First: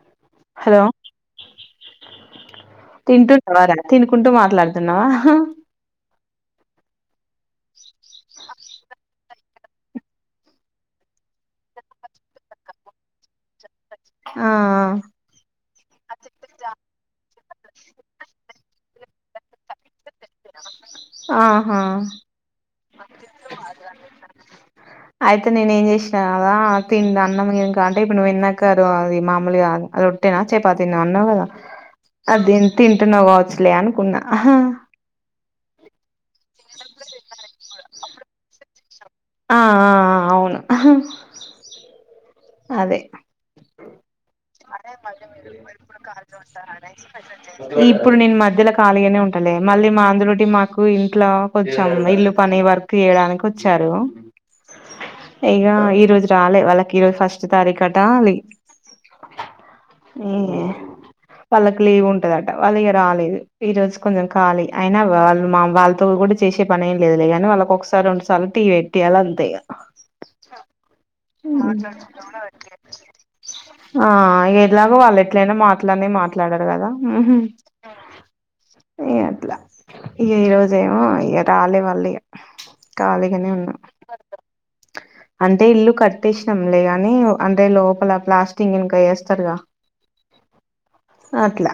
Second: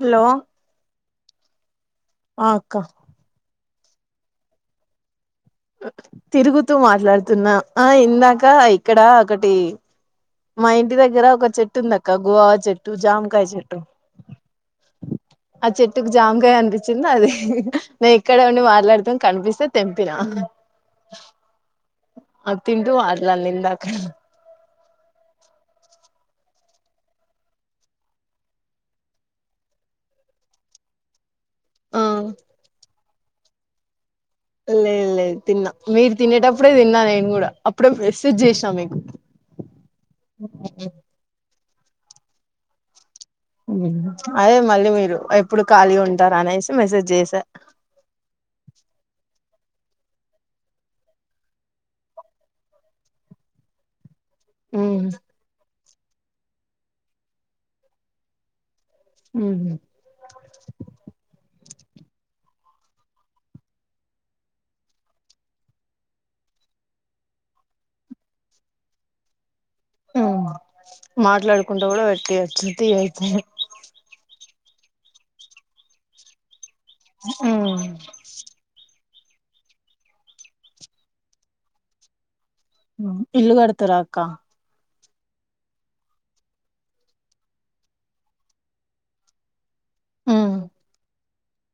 Hello hello ఆ అక్క తింటున్నావా రా తినుకుంటూ మాట్లాడుతున్నావా తిరుగుతూ మాట్లాడుతున్నా ఆ ఇందాక ఇక్కడ ఒకటి మా ఇంటి దగ్గర ఒక చెట్టు ఉందక్క గువావ చెట్టు జామకాయ చెట్టు ఆ ఆ ఆ చెట్టుకు జామకాయ్ కనిపించింది అది నేను ఇక్కడే ఉండి మాట్లాడుతాన కనిపిస్తే తెంపినా ఆహా అది తింటూ మాట్లాడిన నిందాకా [inaudible] అయితే నేను ఏం చేసినా కదా తిన్న అన్నం కాదూ అంటే ఇప్పుడు నువ్వు వెన్నక్కారు అది మామూలుగా కాదు ఆ రో ట్టేనా చపాతిన్నా అన్నావు కదా ఆ అది తింటున్నావు కావచ్చులే అనుకున్నా లేదు లేదు తిన్నా మీరు తినేటప్పుడే తిన్నా నేను కూడా అప్పుడే మెసేజ్ చేసినా మీకు ఆ ఆ అవును అదే అదే మళ్ళీ మీరు ఎప్పుడు ఖాళీ ఉంటారు అనేసి మెసేజ్ చేసా ఇప్పుడు నేను మధ్యలో ఖాళీగానే ఉంటలే మళ్ళీ మా అందులోటి మాకు ఇంట్లో కొంచెం ఇల్లు పనే వరకు తీయడానికి వచ్చారు ఇక ఈరోజు రాలే వాళ్ళకి ఈరోజు ఫస్ట్ తారీఖట అది మ్ ఏ వాళ్ళకి లీవ్ ఉంటదట వాళ్ళకి రాలేదు ఈ రోజు కొంచెం కాలిీ అయినా వాళ్ళు మా వాళ్ళతో కూడా చేసే పని ఏం లేదులేగాని వాళ్ళకు ఒకసారి రెండుసార్లు టీ పెట్ేయాలి అంతే ఇగ మ్ మాట్లాడుకుంటా కూడా పెట్టియ్యొచ్చు టి అయితే ఆ ఎలాగో వాళ్ళు ఎట్లయినా మాట్లానే మాట్లాడారు కదా ఇగ అట్లా ఇగ ఈ రోజేమో ఇగ రాలే వాళ్ళు ఇగ కాలీగానే ఇల్లు ఉన్నాం కడతారా అక్క అంటే ఇల్లు కట్టేసినాం లేగా నీ అంటే లోపల ప్లాస్టింగ్ ఇంకా వేస్తారుగా అట్లా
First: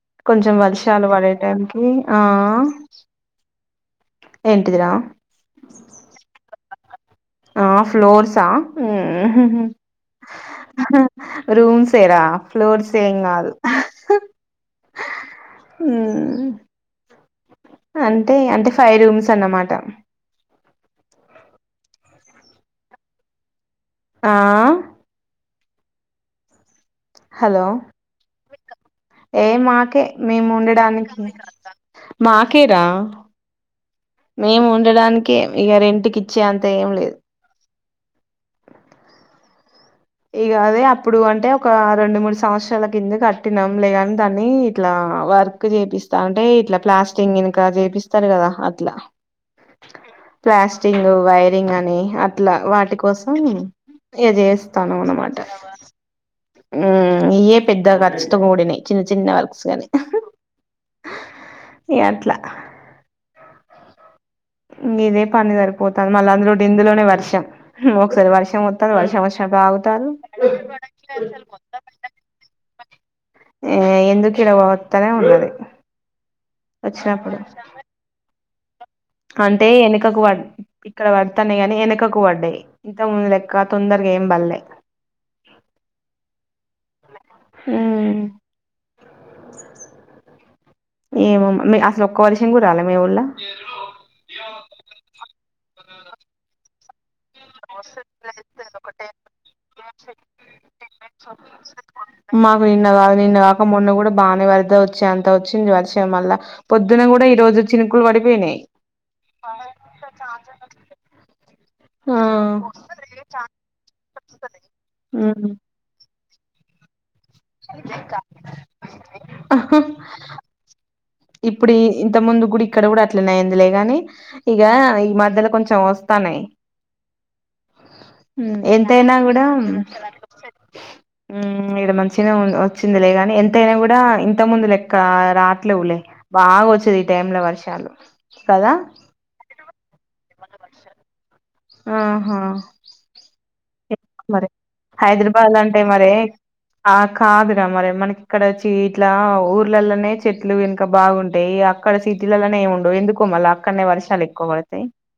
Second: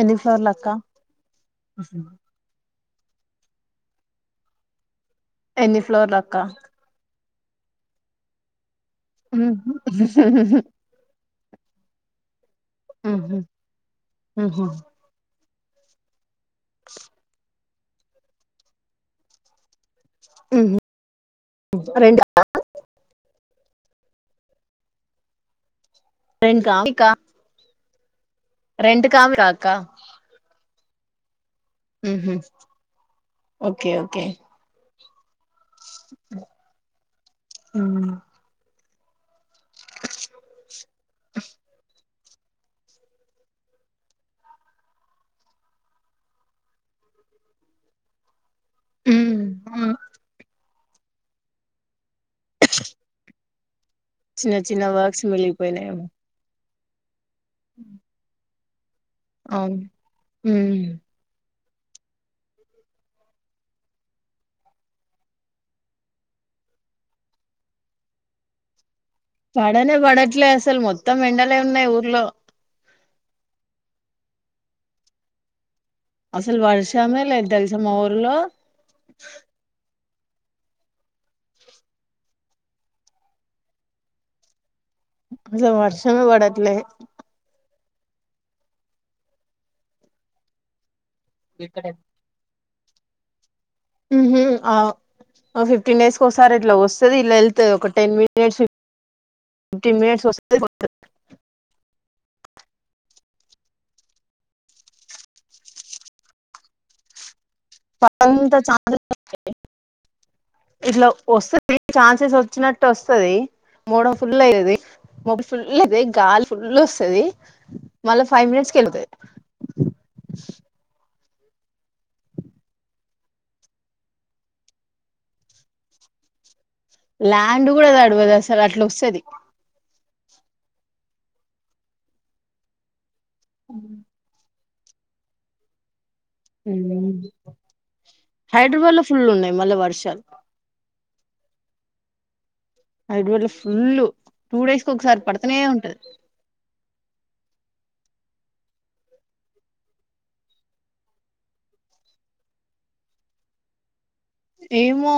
ఎన్ని ఫ్లోర్లు కొంచెం అక్క వర్షలు పడే టైంకి ఆ ఏంటిదిరా ఎన్ని ఫ్లోర్ లక్క ఆ ఫ్లోర్సా రూమ్స్ ఎరా ఫ్లోర్స్ ఏం ఉహు కాదు ఉహు మ్ అంటే అంటే ఫైవ్ రూమ్స్ అన్నమాట మ్ రెండా ఆ రేడ్ క హలో మీకా ఏ అక్క మాకే మేము ఉండడానికి మ్ హు మాకేరా ఓకే ఓకే మేము ఉండడానికి ఇగ రెంట్ కిచ్చే అంత ఏం లేదు మ్ ఇగ అదే అప్పుడు అంటే ఒక రెండు మూడు సంవత్సరాల కింద కట్టినాం లేదని దాన్ని ఇట్లా వర్క్ చేపిస్తా అంటే ఇట్లా ప్లాస్టిక్ ఇనుక చేపిస్ ారు కదా అట్లా ప్లాస్ ంగ్ వైరింగ్ అని అట్లా వాటి కోసం ఇగ చెస్ ఇల వర్క్స్ మిలిపోయినై ఏమో మ్ ఇయ్యే పెద్ద ఖర్చుతో కూడినయి చిన్న చిన్న వర్క్స్ అవును గాని ఉమ్ ఇగ అట్లా ఇంగ ఇదే పని సరిపోతాంది మళ్ళీ అందులో ఇందులోనే వర్షం ఒకసారి వర్షం వస్తుంది వర్షం వచ్ సేపు అగుతళ్ళు న్నయి ఊర్లో ఏ ఎందుకు ఇడవత్తనే ఉన్నది అసలు వర్షమే వచ్చినప్పుడు లేదు తెలుసా మా ఊర్లో అంటే ఏనుకకు పడ్ ఇక్కడ పడతానై గాని వెనకకు పడ్డాయి ఇంత ముందు లెక్క తొందరగా ఏం పల్లే అసలు వర్షమే పడట్లే మ్ ఏమొ మ్మా అసలు ఒక వర్షం కుడా రాలె మీ ఊళ్ళ మ్ హు అ ఆ ఫిఫ్టీన్ డేస్ కోసారి ఇట్లా వస్తది ఇలా వె ఫిఫ్టీన్ మినిట్స్ వస్తది [unintelligible] మాకు నిన్న కాదు నిన్న కాక మొన్న కూడా బానే వరద వచ్చి అంత వచ్చి వర్షం మళ్ళ పొద్దున కూడా ఈ రోజు చినుకులు పంత పడిపోయినాయి చా [unintelligible] ఇట్లా వస్తే త్ర ఆ ఛాన్సెస్ వచ్చినట్టు వస్తది మోడో ఫుల్ అయ్యది మేడ్ ఫుల్ లే గాలి ఫుల్ వస్తది మళ్ళా ఫైవ్ మినిట్స్ కి వెళ్తది ఆ ఇప్పుడు ఇంత ముందుకు కూడా ఇక్కడ కూడా అట్లనేయిందిలే గాని ఇగ ఈ మధ్యలో కొంచెం వస్తాన్నయి ల్యాండ్ కూడా తడవదు అసలు అట్లా ఎంతయినా వస్తది కూడా ఇడ మంచిగానే వచ్చిందిలేగాని ఎంతైనా కూడా ఇంత ముందు లెక్క ఇంకా రావట్లేవులే బాగా వచ్చేది ఈ టైమ్ లో వర్షాలు కదా ఫుళ్లు ఉన్నాయి మళ్ళ వర్షాలు ఆహా హైదరాబాద్ లో ఫుల్ ఎక్కు మరి టూ డేస్ కి ఒకసారి హైదరాబాద్ పడుతనే అంటే ఉంటది మరి ఆ కాదురా మరి మనకి ఇక్కడోచ్చ ఇట్లా ఊర్లలోనే చెట్లు ఇంకా బాగుంటాయి అక్కడ సిటీలలోనే ఎం ఉండవు ఎందుకు మల్ల అక్కడనే వర్షాలు ఎక్ ఏమో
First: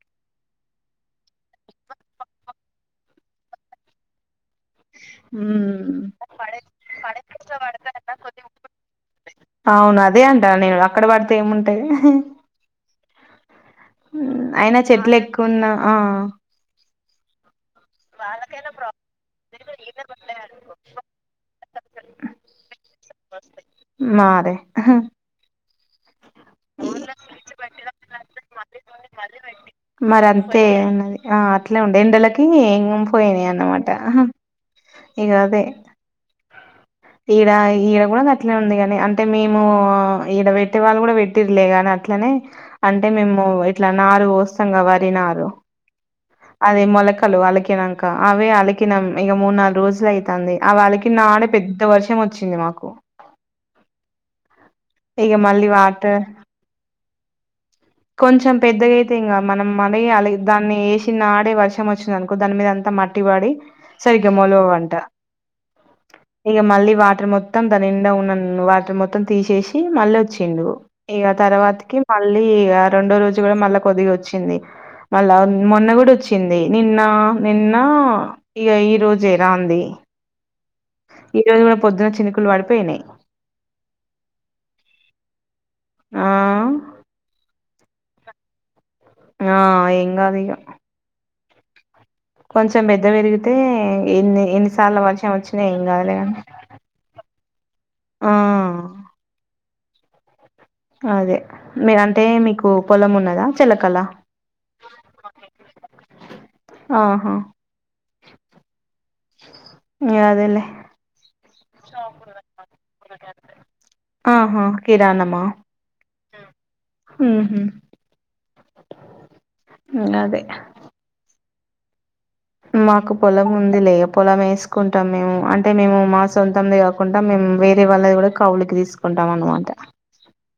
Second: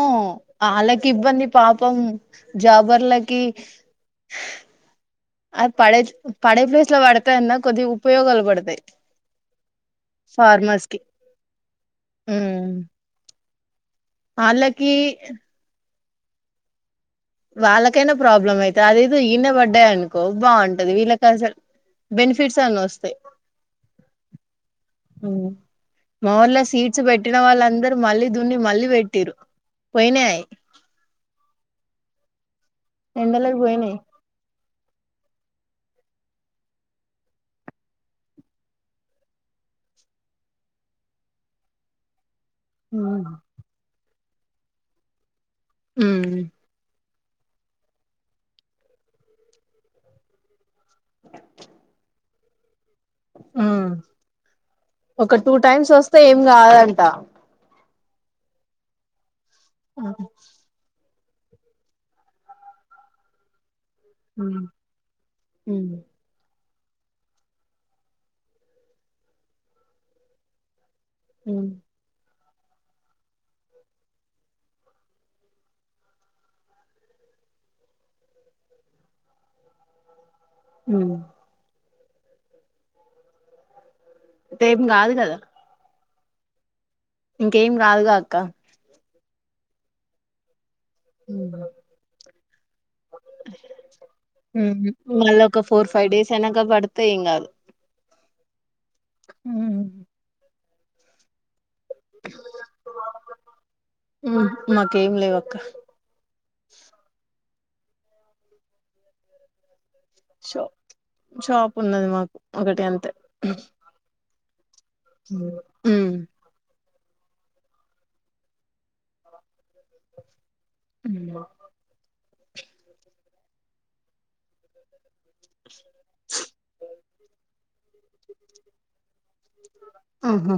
ఆళ్ళకి ఇబ్బంది పాపం జాబర్లకి అది పడే ఉమ్. పడే ప్లేస్ లో పడతాన్నా కొద్దిగా ఉపయోగాలు పడతాయి అవును అదే అంటన్న నేను ఫార్మర్స్ కి అక్కడ పడితే ఏముంటాయి అయినా ఆళ్ళకి చెట్లు ఎక్కువ ఉన్నా ఆ వాళ్ళకైనా ప్రాబ్లం అయితది అది ఏదో ఇయనే పడ్డాయి అనుకో బాగుంటది వీళ్ళకి అసలు బెనిఫిట్స్ అన్ని వోస్తాయి మారీ మా ఊళ్ళ సీట్స్ పెట్టినా వాళ్ళందరు మళ్ళీ దున్ని మళ్ళీ పెట్టి మరి అంతే ఉన్నది ఆ అట్లా ఉండే ఎండలకి పోయినయి ఎండలకు అన్నమాట పోయినాయి ఇగా అదే ఈడ ఈడ కూడా అట్లే ఉంది గాని అంటే మేము ఈడ పెట్టే వాళ్ళు కూడా పెట్టిర్రు లే గాని అట్లానే అంటే ఉమ్ మేము ఇట్లా నారు పోస్తాంగా వరి నారు అది మొలకలు అలీకినంక అవే అలికినం ఇగా మూడు నాలుగు రోజులు అయితంది అవి అలికిన నాడే పెద్ద వర్షం వచ్చింది మాకు ఒక ఇక టూ మళ్ళీ టైమ్స్ వస్తే వాటర్ ఏం కాదంట కొంచెం పెద్దగాయితే ఇంగా మనం ఉమ్ మనాయి దాన్ని వేసి నాడే వర్షం వచ్చిందినుకో దాని మీద అంతా మట్టి వాడి సరిగ్గా మోలువంట ఉ ఇగా మళ్ళీ వాటర్ మొత్తం దని నిండా ఉన్న వాటర్ మొత్తం తీసేసి మళ్ళీ ఓచ్చిండు ఇగా ఉమ్ తర్వాతకి మళ్ళీ ఇగా రెండో రోజు కూడా మళ్ళా కొద్దిగా వచ్చింది. మళ్ళా మొన్న కూడా వచ్చింది. నిన్న నిన్న ఇగా ఈ రోజె రాంది ఉ ఈ రోజు పొద్దున చిన్నకులు వాడిపోయినాయి అయితే ఏం కాదు కదా ఆ ఇంకేం కాదుగా అక్క ఆ ఎం గదు ఇగా ఉ కొంచెం పెద్ద పెరిగితే ఎన్ని ఉమ్ ఎన్నిసార్లు వర్షం మళ్ళ ఒక వచ్చినా ఏం ఫోర్ ఫైవ్ డేస్ కావలేదండి అయినాక పడితే ఏం ఆ హు అదే మీ అంటే మీకు పొలం ఉన్నదా చిలకల ఉమ్, మాకేం లేవు అక్క ఆహ ష అదేలే షాప్ ఉన్నది మాకు ఒకటి అంతే ఆహ కిరాణమా ఉమ్ ఊహు అదే ఉ మాకు పొలం ఉంది లే పొలం వేసుకుంటాం మేము అంటే మేము మా సొంతం ది కుంటాం మేము వేరే వాళ్ళది కూడ కవులుకి తీసుకుంటాం అనమాట ఊహు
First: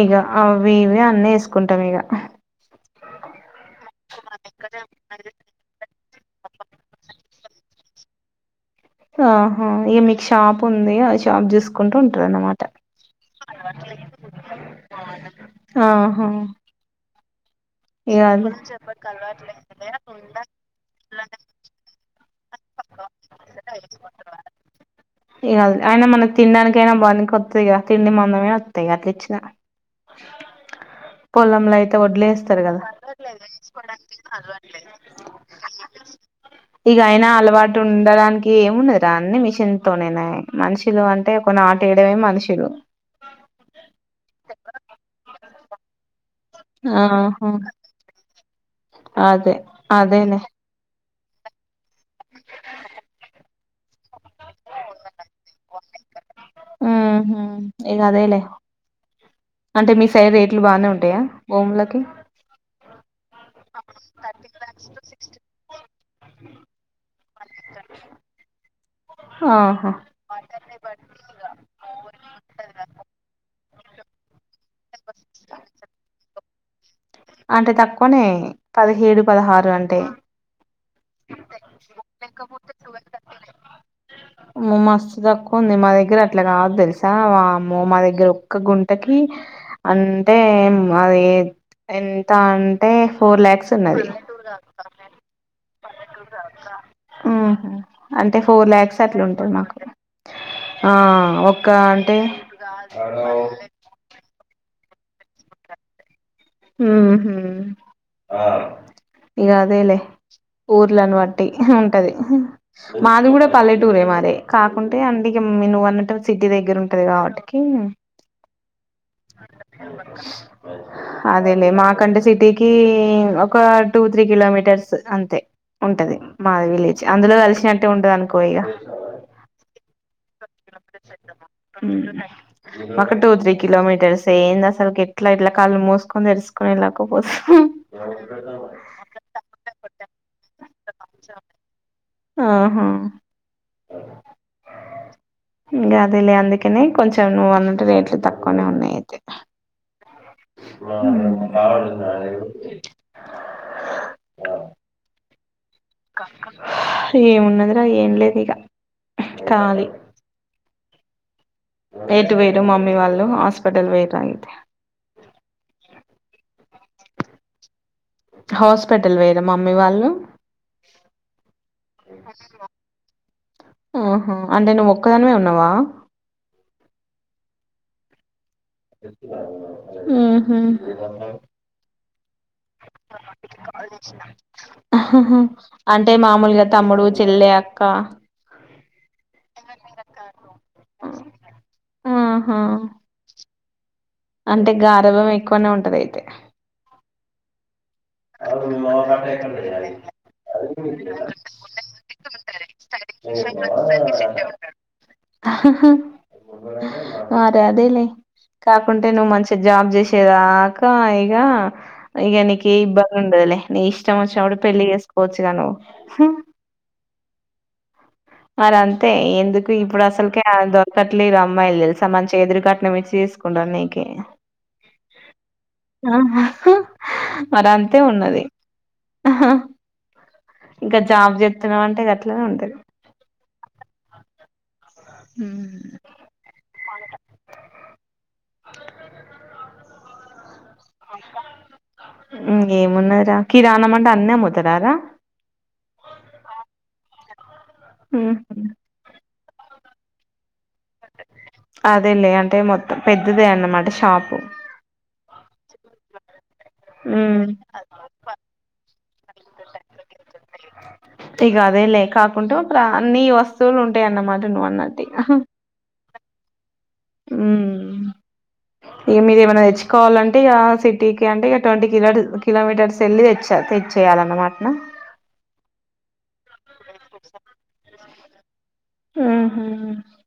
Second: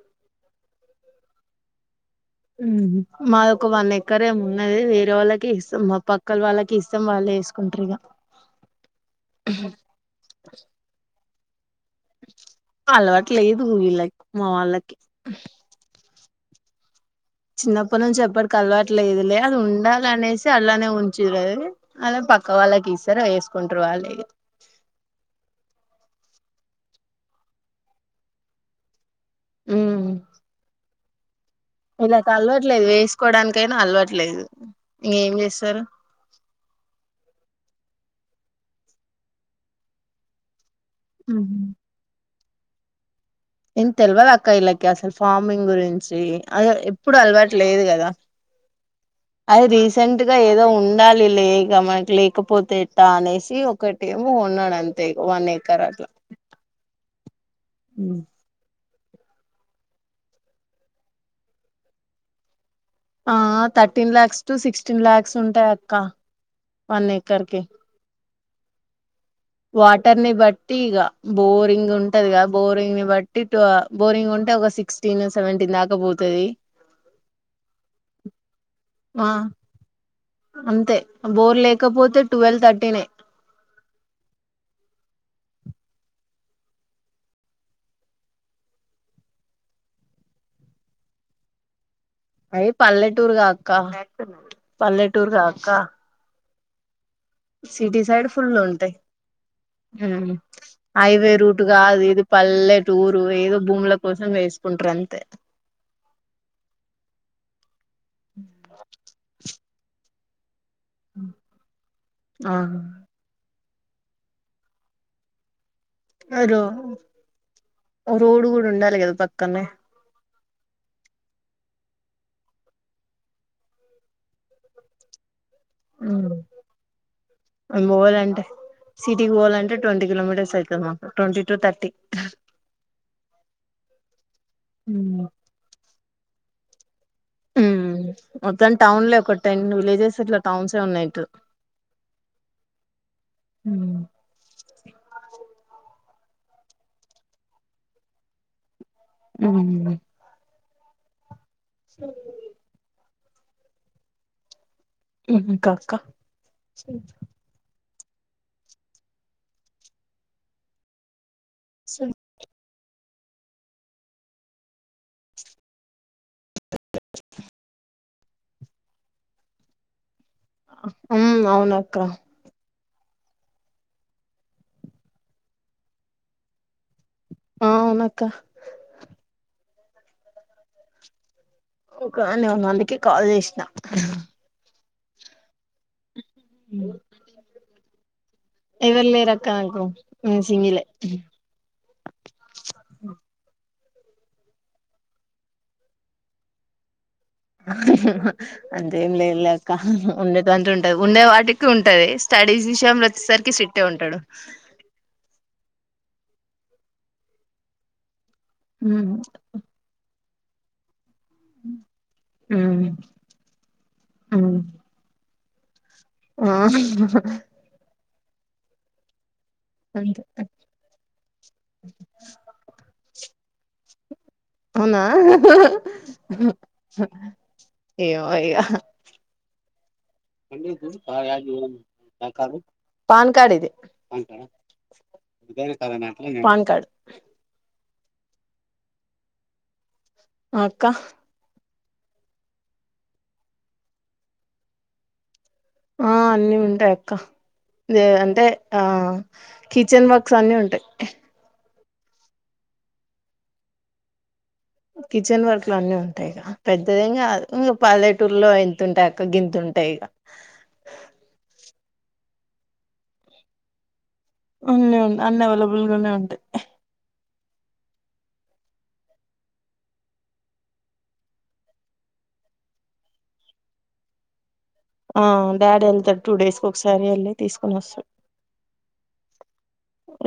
ఇగ వ్ ఇవి అన్నీ వేసుకుంటాం ఇక మాదిొ ఒక వన్ ఎక్కర్ ఏవో ఉన్నది వేరే వాళ్ళకి ఇస్తం మా పక్క క్కలు వాళ్ళకి ఇస్తాం వాళ్లె వసుకుంటారు ఇక ఆహా ఇక మీకు షాప్ ఉంది ఆ షాప్ చూసుకో కంటూ ఉంటది అన్మాట అలవాటు లేదు వీళ్ళకి మా వాళ్ళకి ఆహా చిన్నప్పటి నుంచి ఇగ అదే ఎవ్వరికి అలవాట్లేదులే అది ఉండాలి అనేసి అలానే ఉ [unintelligible] అది పక్క వాళ్ళకి ఇస్తారా వేసుకుంటారు ఇగ వాళ్లె ఇగ అది అయినా మనకి తినడానికి అయినా బనికొస్తాయి. కదా తిండి మమనా వస్తాయి అట్ ఉమ్ పొలంలో అయిత తే వడ్లు వీళ్ళకి వేస్తారు కదా అలవట్లేదు వేసుకోవడానికైనా అలవట్లేదు ఇంకేం చేస్తారు ఇగ అయినా అలవాటు ఉండడానికి ఏముండదిరా అన్ని మిషన్ తొనే మనుషులు అంటే ఒక నాటేయడమే మనుషులు ఏం తెల్వదా అక్క ఇల్లకి అసలు ఫార్మింగ్ గురించి అది ఎప్పుడు ఆహా అలవాటు లేదు కదా అదే అది రీసెంట్ గా అదేలే ఏదో ఉం డాలిలే ఇగ మనకి లేకపోతే ఎట్ట అనేసి ఒకట ఏం ఉన్నాడు అంతే వన్ ఏకర్ అట్లా ఉహు ఇక అదేలే అంటే మీ సైడ్ రేట్లు బానే ఉంటాయ భూములకి ఆ thirteen lakhs to sixteen lakhs ఉంటాయి అక్క వన్ ఏకర్ కి అహ్ వాటర్ని బట్ టీ ఇగా బోరింగ్ ఉంటది కదా బోరింగ్ ని బట్టి టు బోరింగ్ ఉంటే ఒక సిక్స్ టీన్ సెవెంటీన్ దాక పోతు ది అంటే తక్కువనే పదిహేడు పదహారు అంటే అంతే బోర్ లేకపోతే ట్వెల్వ్ థర్టీనే అ మస్తు తక్కువ ఉంది మా దగ్గర అట్లా కాదు తెల్సా వామ్మో మా దగ్గర ఒక్క గుంటకి అంటే మాది ఎంత అయి అంటే ఫోర్ లాక్స్ ఉన్నది పల్లెటూర్గ అక్క ఊహు సిటీ సైడ్ అంటే ఫుల్ ఫోర్ ఉంటాయి ల్యాక్స్ అట్లా ఉంటది మాకు ఆ హైవే రూట్ ఒక్క కాదు అంటే ఇది పల్లెటూరు ఏదో భూమిల కోసం వేసుకుంటరు అంతే ఊహు ఇక అదేలే ఊరిలను బట్టి ఉంటది ఆ మాది కూడా పల్లెటూరే మరి కాకుంటే అంటికి మినువన్ టో సిటీ రో దగ్గర ఉంటది కాబట్టికి రోడ్ కూడా ఉండాలి కదా పక్కనే అదేలే మాకంటే సిటీకి ఒక టూ త్రీ కిలోమీటర్స్ అంతే ఉంటది మాది విలేజ్ అందులో మేము కలిసినట్టే ఉంటది అనుకో పోవాలంటే ఇగ టొంటీ టు తర్టీ ఒక టూ త్రీ కిలోమీటర్స్ ఏంది అసలు మ్మ్ ఎట్లా ఇట్లా కళ్ళు మూసుకొని తెరుసుకొని వెళ్లాక పో ఉమ్ మొత్తం టౌన్లే ఒక టెన్ విలేజెస్ ఇట్లా టౌన్సే ఉన్నాయి ఇటు ఆహా ఇంకా అదిలే అందుకనే కొంచెం నువ్వు అన్నట్టే రేట్లు తక్కువనే ఉన్నాయి అయితే ఉమ్ [unintelligible] ఊహూ ఇంకా అక్క ఏమున్నదిరా ఏం లేదు ఇగ ఖాళీ బైటు పొయిర్రు మమ్మీ వాళ్ళు హాస్పెటల్ పొయ్యిర్రు అంతే హాస్పెటల్ పొయ్యిర్రా మమ్మీ వాళ్ళు ఉమ్ అవునక్క [inaudible] ఓహో అంటే నువ్వు ఒక్కదానినే ఉన్నావా అవునక్క ఊహూ ఒకదానే ఉన్నా అందుకే కాల్ చేసినా అంటే మామూలుగా తమ్ముడు చెల్లె అక్క ఇవరు లేరు అక్క నాకు నేను సింగిలే ఆహా అంటే గారభం ఎక్కువనే ఉంటది అయితే అ అంతేం లేదులే అక్క ఉండేటివాంటి ఉంటది ఉండే వాటికి ఉంటది స్టడీస్ విషయంంలో వచ్చే సరికి సి ట్టే ఉంటడు మరి అదేలే కాకుంటే ఉమ్, నువ్వు మంచి జాబ్ చేసేదాక ఇగ ఇగ నీకు ఏ ఉమ్, ఇబ్బ లుండదులే నీ ఇష్టం వచ్చినప్పుడు ఉమ్, పెళ్ళి చేసుకోవచ్చుగా నువ్ ఆ మరి అంతే ఎందుకు ఇప్పుడు అంతే అసలుకే ఆందో క్కట్లేరు అమ్మాయిలు తెలుసా మంచిగా ఎదురుకట్నం ఇచ్చి చేసుకుంటారు నీకే అవునా ఆహా మరి అంతే ఏమో ఉన్నది ఇగ ఆహా ఇంకా జాబ్ చేస్తున్నావు అంటే గట్లనే ఉంటది పాన్ కార్డ్ ఇది పాన్ కార్డ్ ఆ అక్క ఏం ఉన్నదిరా కిరాణం అంటే అన్నీ అముతారా రా ఆ అన్నీ ఉంటాయి అక్క ఏ అంటే ఆ కిచెన్ వర్క్స్ అన్నీ ఉంటాయి అదేలే అంటే మొత్తం పెద్దదే అన్నమాట షాపు కిచెన్ వర్క్ లు అన్నీ ఉంటాయి ఇగ పెద్దదేం ఉమ్ కాదు ఇంకా పల్దేటూర్లో ఇ తుంటాయి అక్క గింతుంటాయి ఇక టిగ అదేలే కాకుంటే [unintelligible] అన్నీ వస్తువులు ఉంటాయి అన్నమా అవునవును అన్నీ అవైలబుల్ గానే ఉంటాయి. ఊమ్ ఇగ మీరేమన్నా తెచ్చుకోవాలంటే ఇగ సిటీకి అంటే ఇగ ట్వంటీ కిలో టీ కిలోమీటర్స్ వెళ్ళి తెచ్చా తెచ్ చెయ్యాలన్నమాటనా? ఆ డాడీ వెళ్తాడు టూ డేస్ కి ఒకసారి వెళ్ళి తీసుకొని వస్తాడు. ఉహు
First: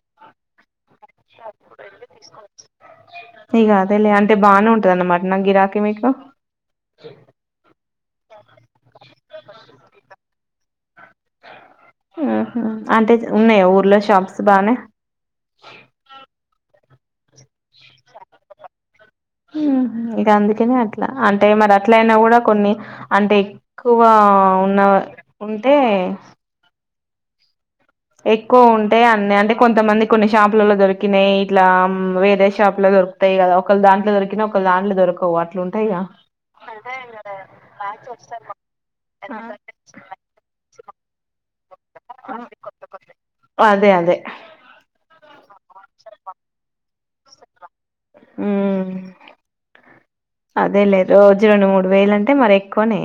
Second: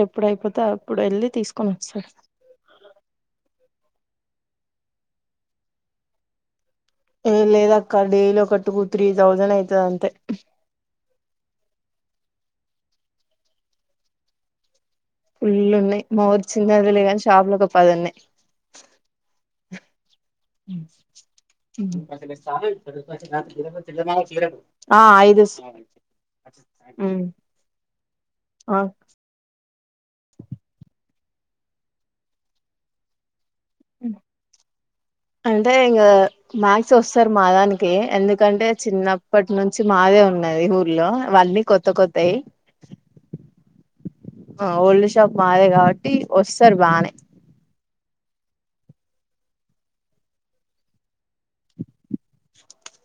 ఎప్పుడయిపోతే అప్పుడు వెళ్లి తీసుకొని వస్తాడు. ఇగ అదేలే అంటే బానే ఉంటది అన్నమాటనా గిరాకీ మీకు? యే లేదక్క డైలీ ఒక టూ త్రీ థౌజండ్ అయితది అంతే. ఊహూ అంటే ఉన్నాయా ఊర్లో షాప్స్ బానే? ఫుల్లున్నాయి మా ఊరు చిన్నదిలే గాని షాపులు ఒక పది ఉన్నాయి. ఊహ్ ఇంక అందుకనే అట్లా అంటే మరి అట్ల అయినా గూడా కొన్ని అంటే ఎక్కువ ఉన్న ఉంటే ఊమ్ ఎక్కువ ఉంటాయి అన్ని అంటే కొంతమంది కొన్ని షాపులలో దొరి కనే ఇట్లా వేరే షాప్ లో దొర్ తాయి గదా ఒకళ్ళ దాంట్లో దొరికిన ఒకళ్ళ దాంట్లో దొరకవు అట్లు అంటే ఉంటాయిగా కే ఎందుకంటే చిన్నప్పటి నుంచి మాదే ఉన్నది ఊర్లో ఇవన్నీ కొత్త కొత్ అదే అదే ఆ ఓల్డ్ షాప్ మాదే కాబట్టి వస్తారు బానే. ఊమ్ అదేలే రోజు రెండు మూడు వేలు అంటే మరి ఎక్కువనే.